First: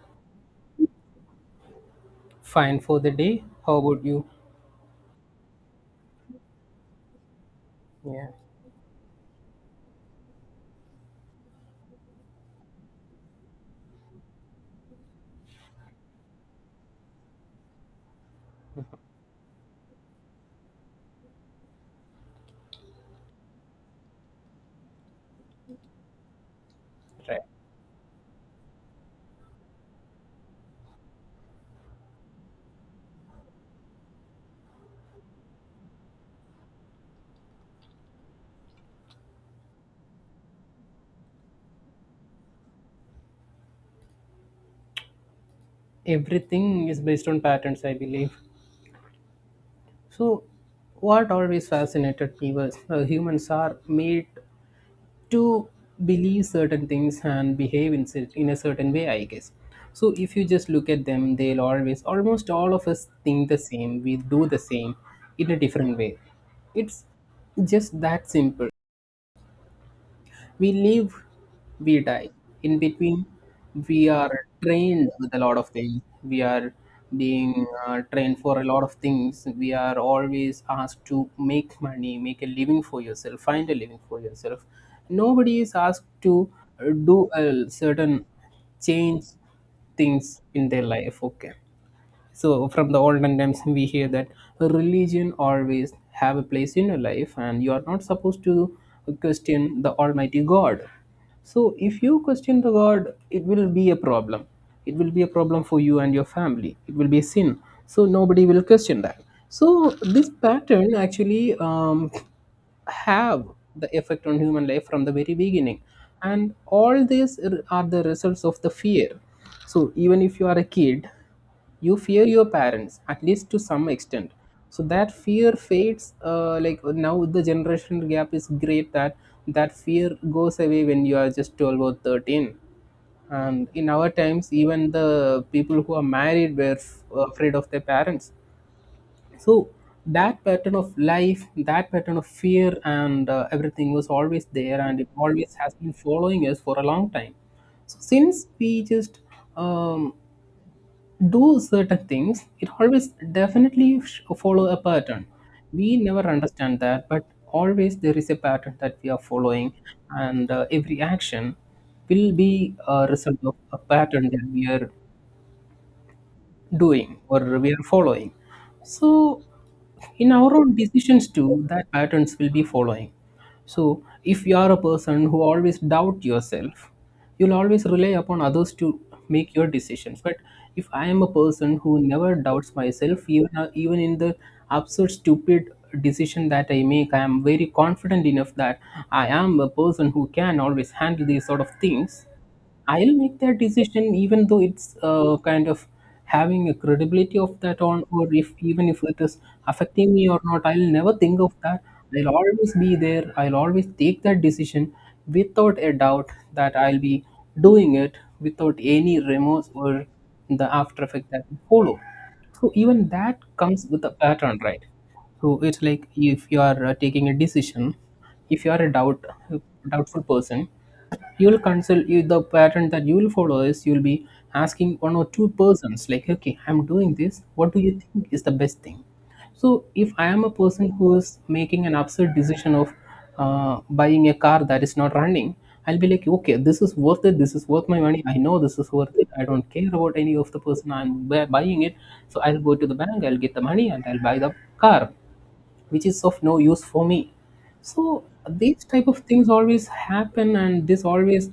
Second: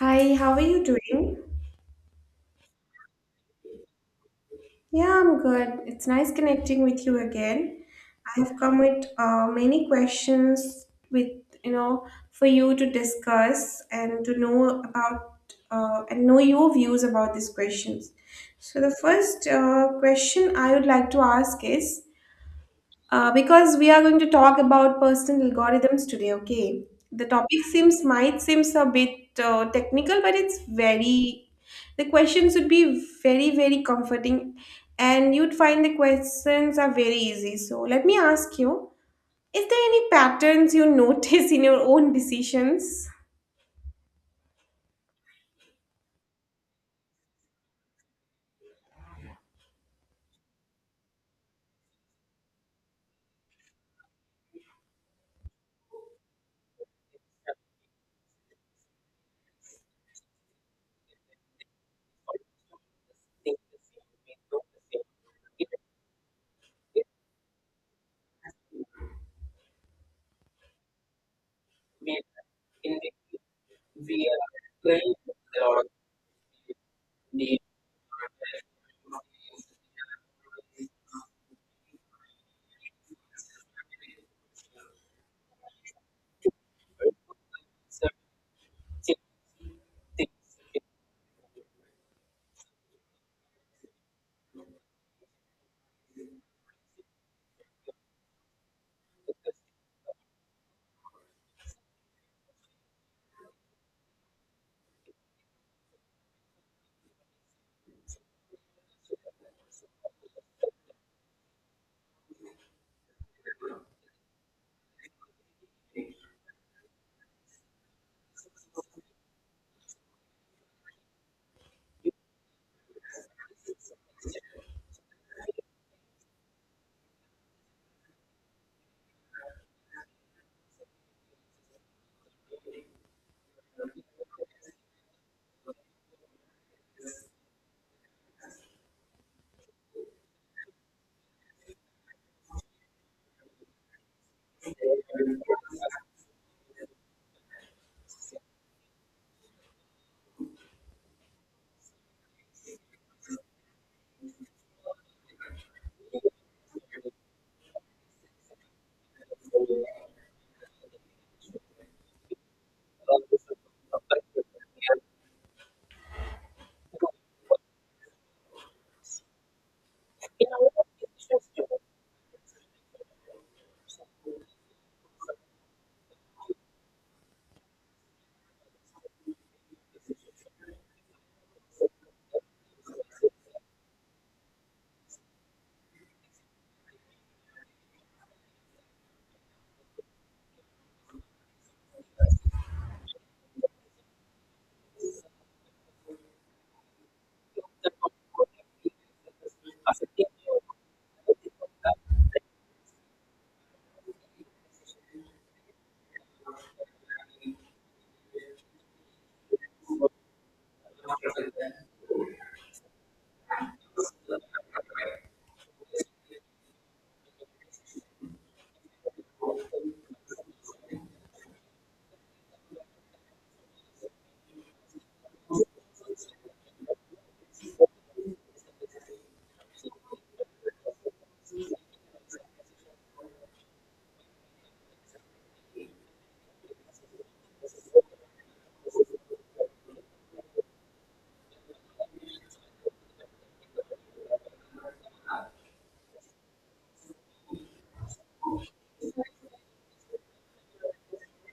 Hi, how are you doing? Fine for the day. How about you? Yeah, I'm good. It's nice connecting with you again. Yeah. I've come with many questions with you know for you to discuss and to know about, and know your views about these questions. So the first question I would like to ask is, because we are going to talk about personal algorithms today, okay? The Right. topic seems, might seems a bit technical, but it's very, the questions would be very, very comforting, and you'd find the questions are very easy. So let me ask you: is there any patterns you notice in your own decisions? Everything is based on patterns, I believe. So, what always fascinated me was humans are made to believe certain things and behave in, in a certain way, I guess. So, if you just look at them, they'll always, almost all of us think the same, we do the same in a different way. It's just that simple. We live, we die. In between, we are trained with a lot of things. We are being trained for a lot of things. We are always asked to make money, make a living for yourself, find a living for yourself. Nobody is asked to do a certain change things in their life. Okay, so from the olden times we hear that religion always have a place in your life and you are not supposed to question the almighty god. So if you question the god it will be a problem, it will be a problem for you and your family, it will be a sin, so nobody will question that. So this pattern actually have the effect on human life from the very beginning, and all these are the results of the fear. So even if you are a kid, you fear your parents at least to some extent. So that fear fades, like now the generation gap is great that that fear goes away when you are just 12 or 13, and in our times even the people who are married were afraid of their parents. So that pattern of life, that pattern of fear and everything was always there, and it always has been following us for a long time. So since we just um, do certain things, it always definitely follow a pattern. We never understand that, but always there is a pattern that we are following, and every action will be a result of a pattern that we are doing or we are following. So, in our own decisions too, that patterns will be following. So, if you are a person who always doubt yourself, you'll always rely upon others to make your decisions. But if I am a person who never doubts myself, even even in the absurd, stupid decision that I make, I am very confident enough that I am a person who can always handle these sort of things. I'll make that decision even though it's kind of having a credibility of that on, or if even if it is affecting me or not, I'll never think of that. I'll always be there, I'll always take that decision without a doubt, that I'll be doing it without any remorse or the after effect that will follow. So even that comes with a pattern, right? So it's like if you are taking a decision, if you are a doubt doubtful person, you will consult, you the pattern that you will follow is you will be asking one or two persons like, okay, I'm doing this, what do you think is the best thing? So if I am a person who is making an absurd decision of buying a car that is not running, I'll be like, okay, this is worth it, this is worth my money, I know this is worth it, I don't care about any of the person, buying it. So I'll go to the bank, I'll get the money, and I'll buy the car, which is of no use for me. So these type of things always happen, and this always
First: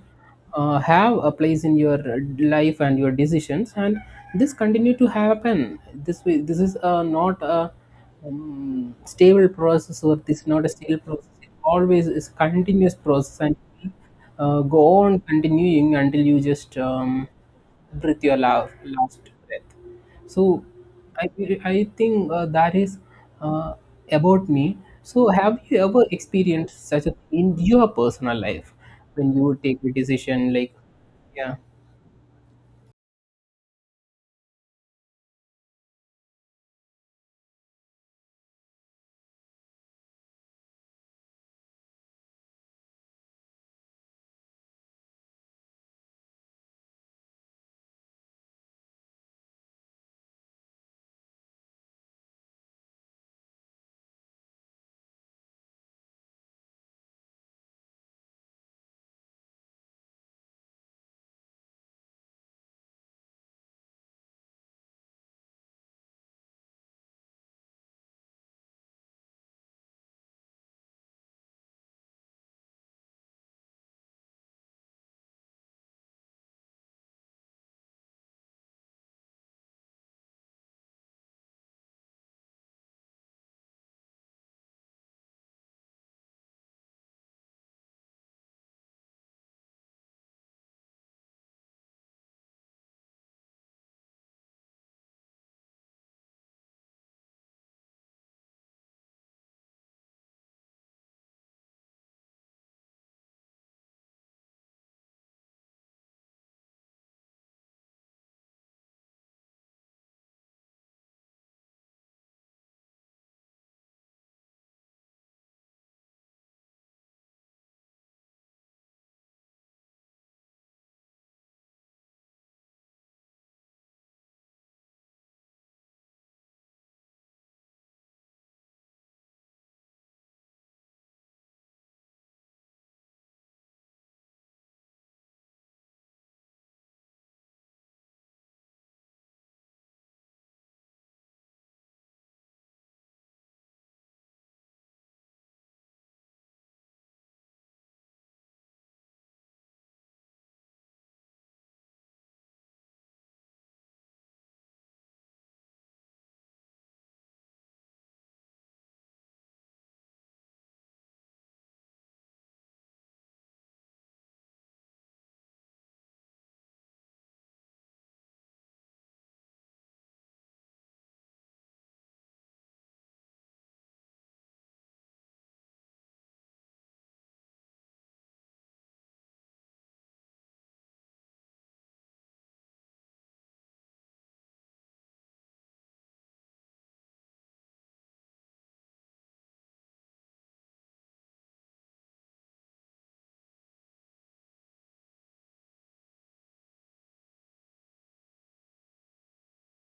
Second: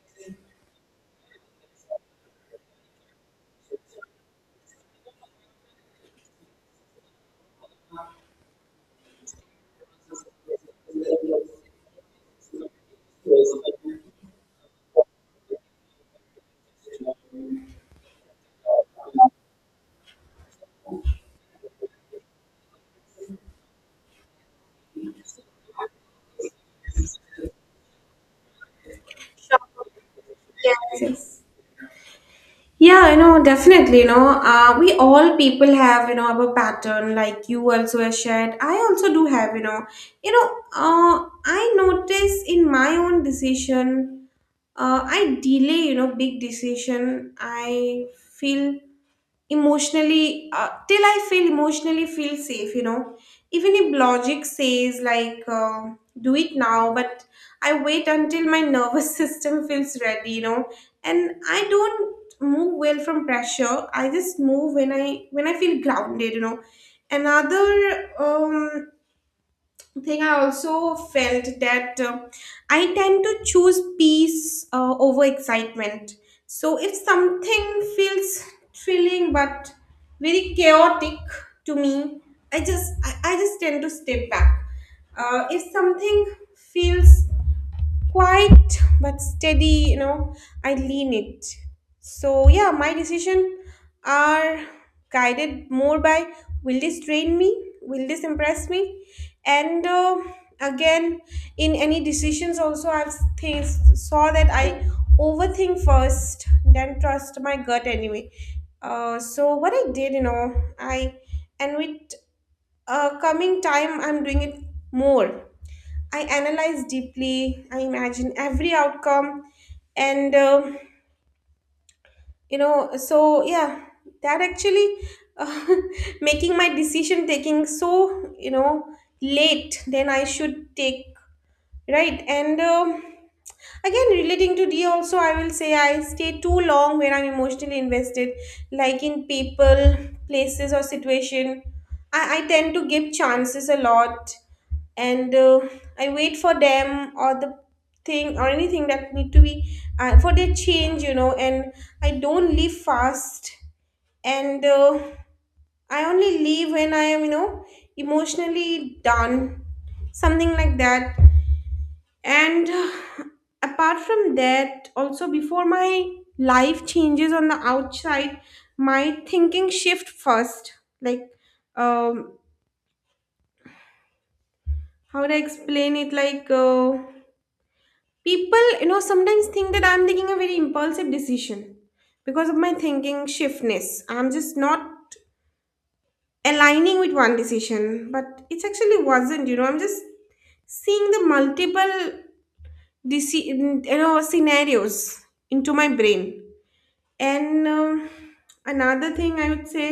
have a place in your life and your decisions, and this continue to happen this way. This is not a stable process, or this is not a stable process, it always is continuous process, and go on continuing until you just breathe your last breath. So I I think that is uh, about me. So have you ever experienced such a in your personal life when you take Sure. a decision like? Yes, yes. Yeah, Yeah, I know, definitely. You know, we all people have, you know, our pattern. Like you also have shared, I also do have. You know, uh, I notice in my own decision, I delay. You know, big decision. I feel emotionally, uh, till I feel safe, you know, even if logic says, like, do it now, but I wait until my nervous system feels ready, you know. And I don't move well from pressure, I just move when I feel grounded, you know. Another, thing I also felt that, I tend to choose peace over excitement. So if something feels thrilling but very chaotic to me, I just tend to step back. If something feels quiet but steady, you know, I lean it. So yeah, my decision are guided more by, will this train me, will this impress me. And again, in any decisions also, I've th- saw that I overthink first, then trust my gut anyway. So what I did, you know, I, and with coming time, I'm doing it more. I analyze deeply, I imagine every outcome, and you know. So yeah, that actually, uh, making my decision taking so, you know, late than I should take. Right, and again, relating to D also, I will say I stay too long when I'm emotionally invested, like in people, places, or situation. I tend to give chances a lot, and I wait for them, or the thing or anything that need to be for their change, you know. And I don't leave fast, and I only leave when I am, you know, emotionally done, something like that. And apart from that also, before my life changes on the outside, my thinking shift first. Like, um how would I explain it, like, people, you know, sometimes think that I'm taking a very impulsive decision because of my thinking shiftness, I'm just not aligning with one decision. But it actually wasn't, you know, I'm just seeing the multiple you know, scenarios into my brain. And another thing I would say,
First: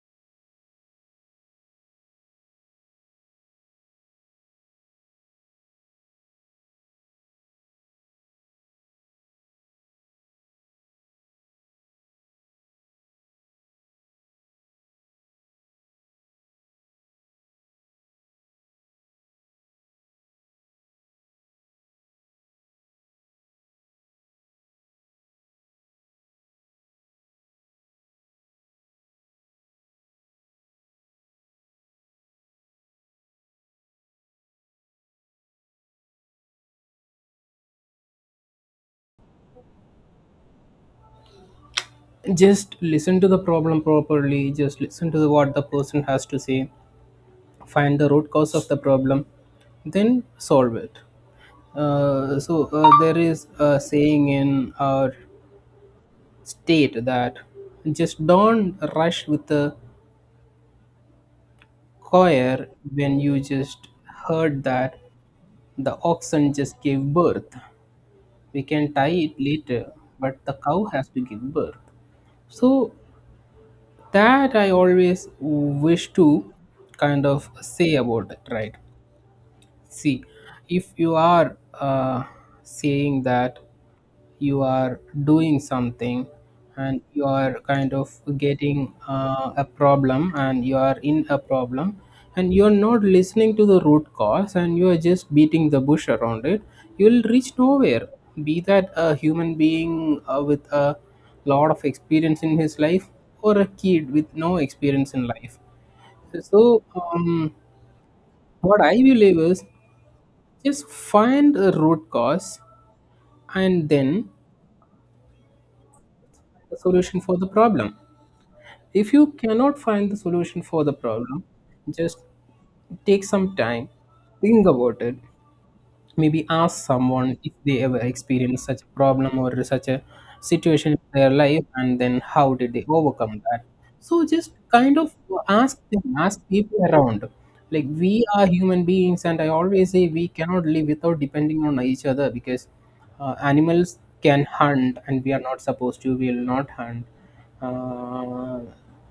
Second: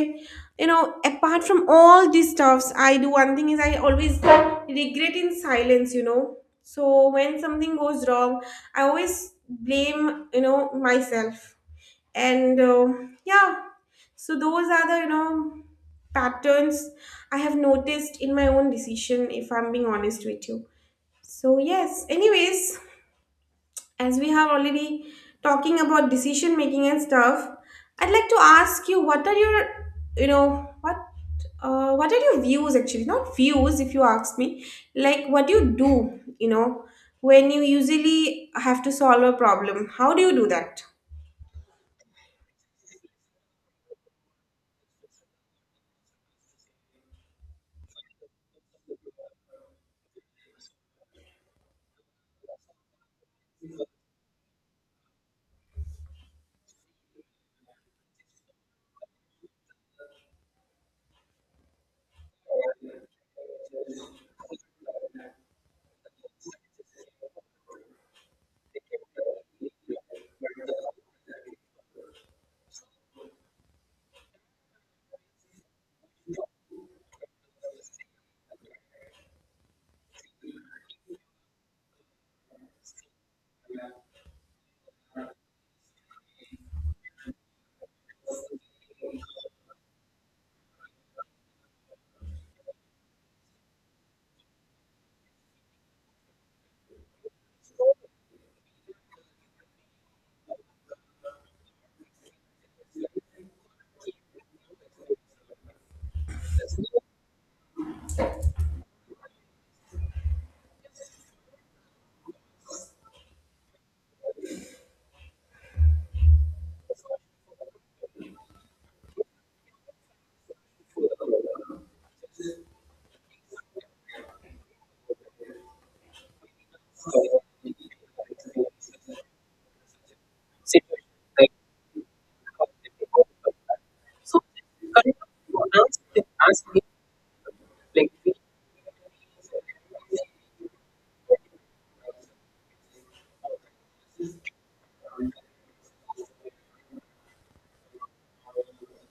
you know, apart from all these stuffs, I do one thing is I always regret in silence, you know. So when something goes wrong, I always blame, you know, myself. And yeah, so those are the, you know, patterns I have noticed in my own decision, if I'm being honest with you. So yes, anyways, as we have already talking about decision making and stuff, I'd like to ask you, what are your, you know what, what are your views, actually not views if you ask me, like, what do you do, you know, when you usually have to solve a problem, how do you do that? just listen to the problem properly, just listen to the, what the person has to say, find the root cause of the problem, then solve it. So there is a saying in our state that just don't rush with the choir when you just heard that the oxen just gave birth. We can tie it later, but the cow has to give birth. So that I always wish to kind of say about it, right? See, if you are saying that you are doing something and you are kind of getting a problem and you are in a problem, and you're not listening to the root cause and you are just beating the bush around it, you'll reach nowhere, be that a human being with a lot of experience in his life, or a kid with no experience in life. So what I believe is just find a root cause and then a solution for the problem. If you cannot find the solution for the problem, just take some time, think about it. Maybe ask someone if they ever experienced such a problem or such a situation in their life and then how did they overcome that. So just kind of ask them, ask people around. Like we are human beings, and I always say we cannot live without depending on each other, because animals can hunt and we are not supposed to, we will not hunt. Uh,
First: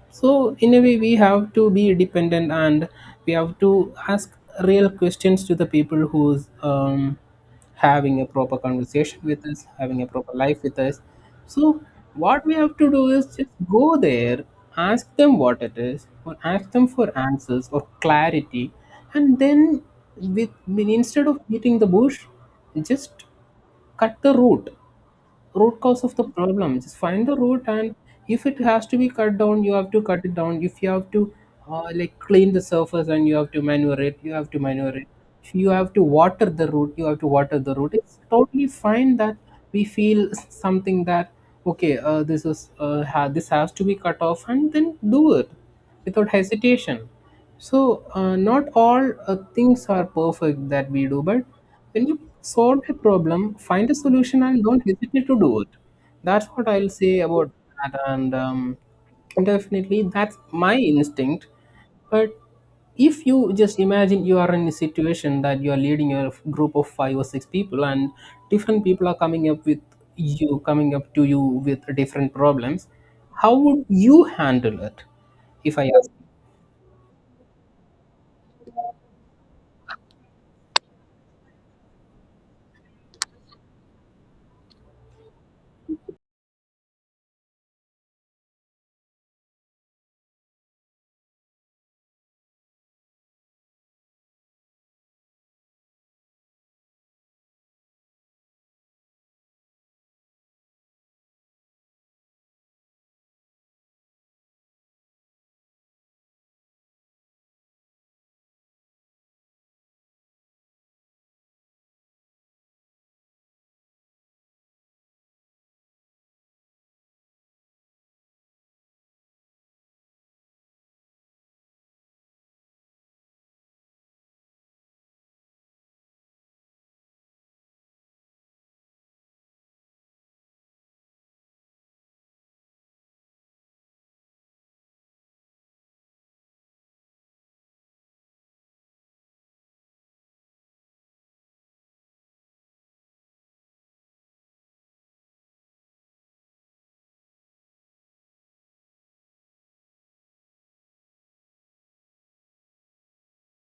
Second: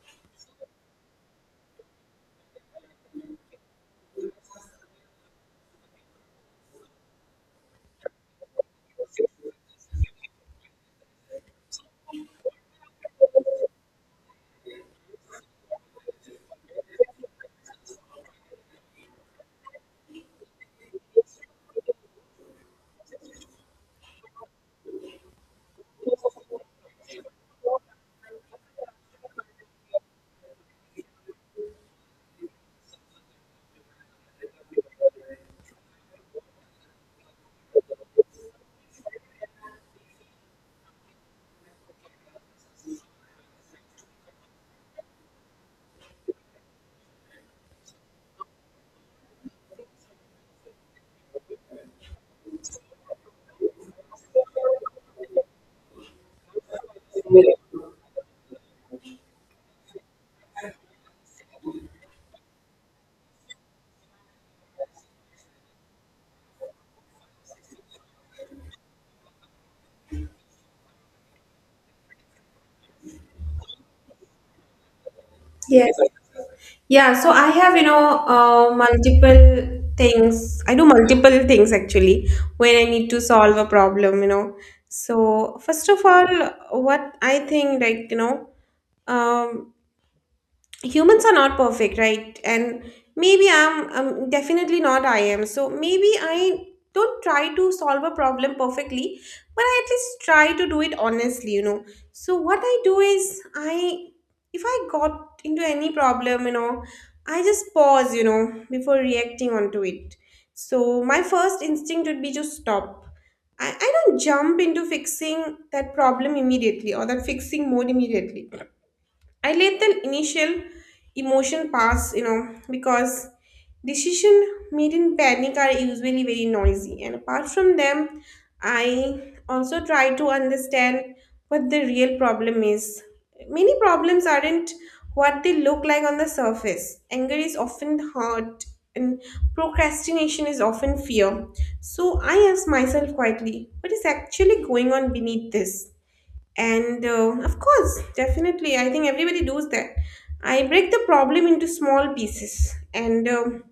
so in a way, we have to be dependent, and we have to ask real questions to the people who's having a proper conversation with us, having a proper life with us. So what we have to do is just go there, ask them what it is, or ask them for answers or clarity, and then, with instead of beating the bush, just cut the root, cause of the problem, just find the root, and if it has to be cut down you have to cut it down. If you have to like clean the surface and you have to manure it, you have to manure it. If you have to water the root, you have to water the root. It's totally fine that we feel something that, okay, this is this has to be cut off, and then do it without hesitation. So not all things are perfect that we do, but when you solve a problem, find a solution and don't hesitate to do it. That's what I'll say about that. And definitely, that's my instinct. But if you just imagine you are in a situation that you are leading a group of five or six people, and different people are coming up with you, coming up to you with different problems, how would you handle it? If I Yes. ask, Yeah, so I have, you know, multiple things. I do multiple things actually when I need to solve a problem, you know. So, first of all, what I think, like, you know, um, humans are not perfect, right? And I'm definitely not, I am, so maybe I don't try to solve a problem perfectly, but I at least try to do it honestly, you know. So what I do is, I, if I got into any problem, you know, I just pause, you know, before reacting onto it. So my first instinct would be to stop. I don't jump into fixing that problem immediately, or that fixing mode immediately. I let the initial emotion pass, you know, because decision made in panic are usually very noisy. And apart from them, I also try to understand what the real problem is. Many problems aren't what they look like on the surface. Anger is often hurt, and procrastination is often fear. So I ask myself quietly, what is actually going on beneath this? And of course, definitely, I think everybody does that. I break the problem into small pieces, and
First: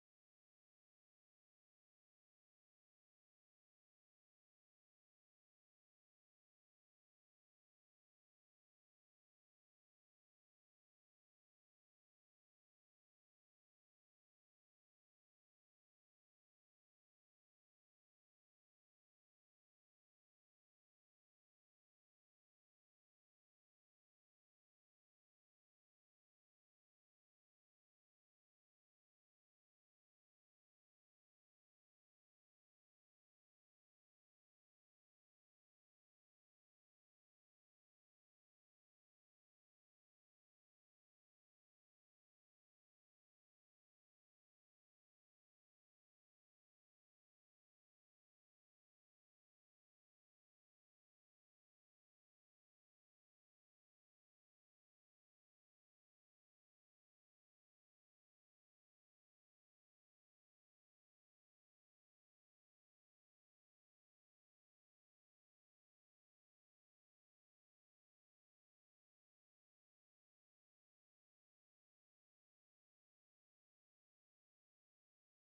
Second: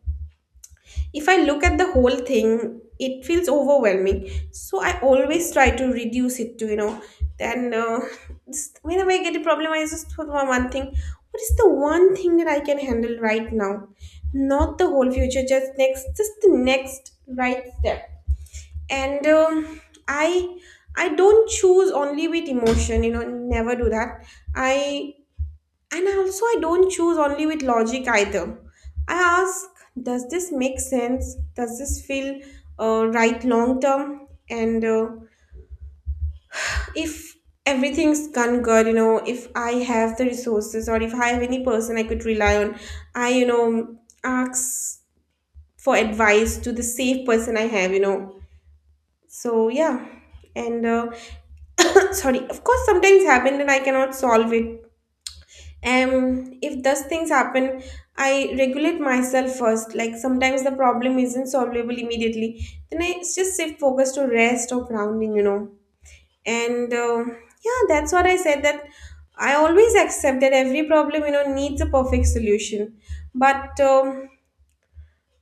if I look at the whole thing it feels overwhelming, so I always try to reduce it to, you know. Then just whenever I get a problem, I just put on one thing, what is the one thing that I can handle right now, not the whole future, just the next right step. And i I don't choose only with emotion, you know, never do that. I, and I also, I don't choose only with logic either. I ask, does this make sense, does this feel right long term? And if everything's gone good, you know, if I have the resources, or if I have any person I could rely on, I, you know, ask for advice to the safe person I have, you know. So yeah. And sorry, of course sometimes happen and I cannot solve it. um if those things happen, I regulate myself first, like sometimes the problem isn't solvable immediately, then I just shift focus to rest or grounding, you know. And yeah, that's what I said, that I always accept that every problem, you know, needs a perfect solution. But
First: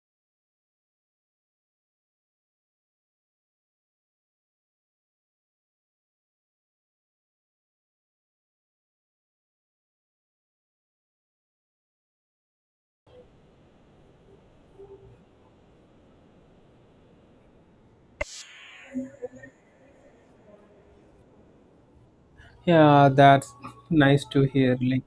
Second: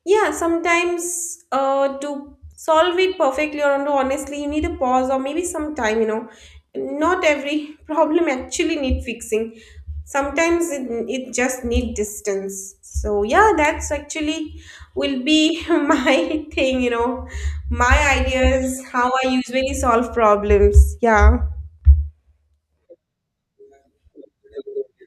yeah, sometimes, to solve it perfectly or no, honestly, you need a pause or maybe some time, you know. Not every problem actually need fixing. Sometimes it just need distance. So yeah, that's actually will be my thing, you know, my ideas, how I usually solve problems. Yeah. yeah, that's nice to hear. Like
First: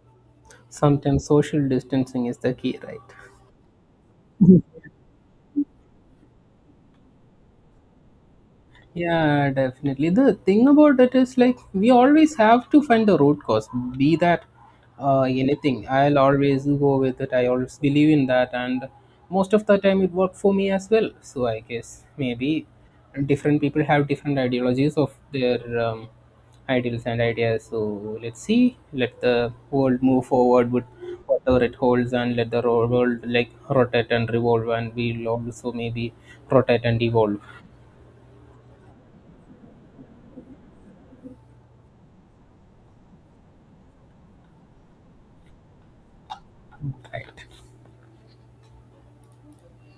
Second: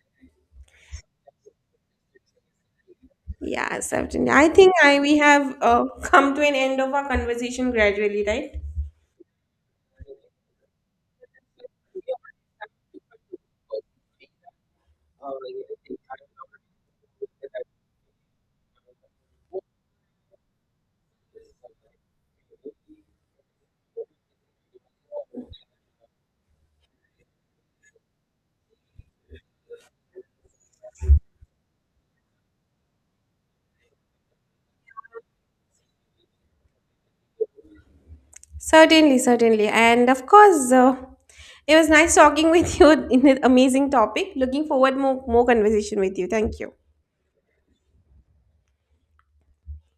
sometimes social distancing is the key, right? Yeah, certainly. I think I we have come to an end of our conversation gradually, right? Yeah, definitely. The thing about it is like we always have to find the root cause, be that anything. I'll always go with it. I always believe in that, and most of the time it worked for me as well. So I guess maybe different people have different ideologies of their ideals and ideas. So let's see. Let the world move forward with whatever it holds, and let the world like rotate and revolve, and we'll also maybe rotate and evolve. Certainly, certainly. And of course, it was nice talking with you in an amazing topic. Looking forward more conversation with you. Thank you. Right.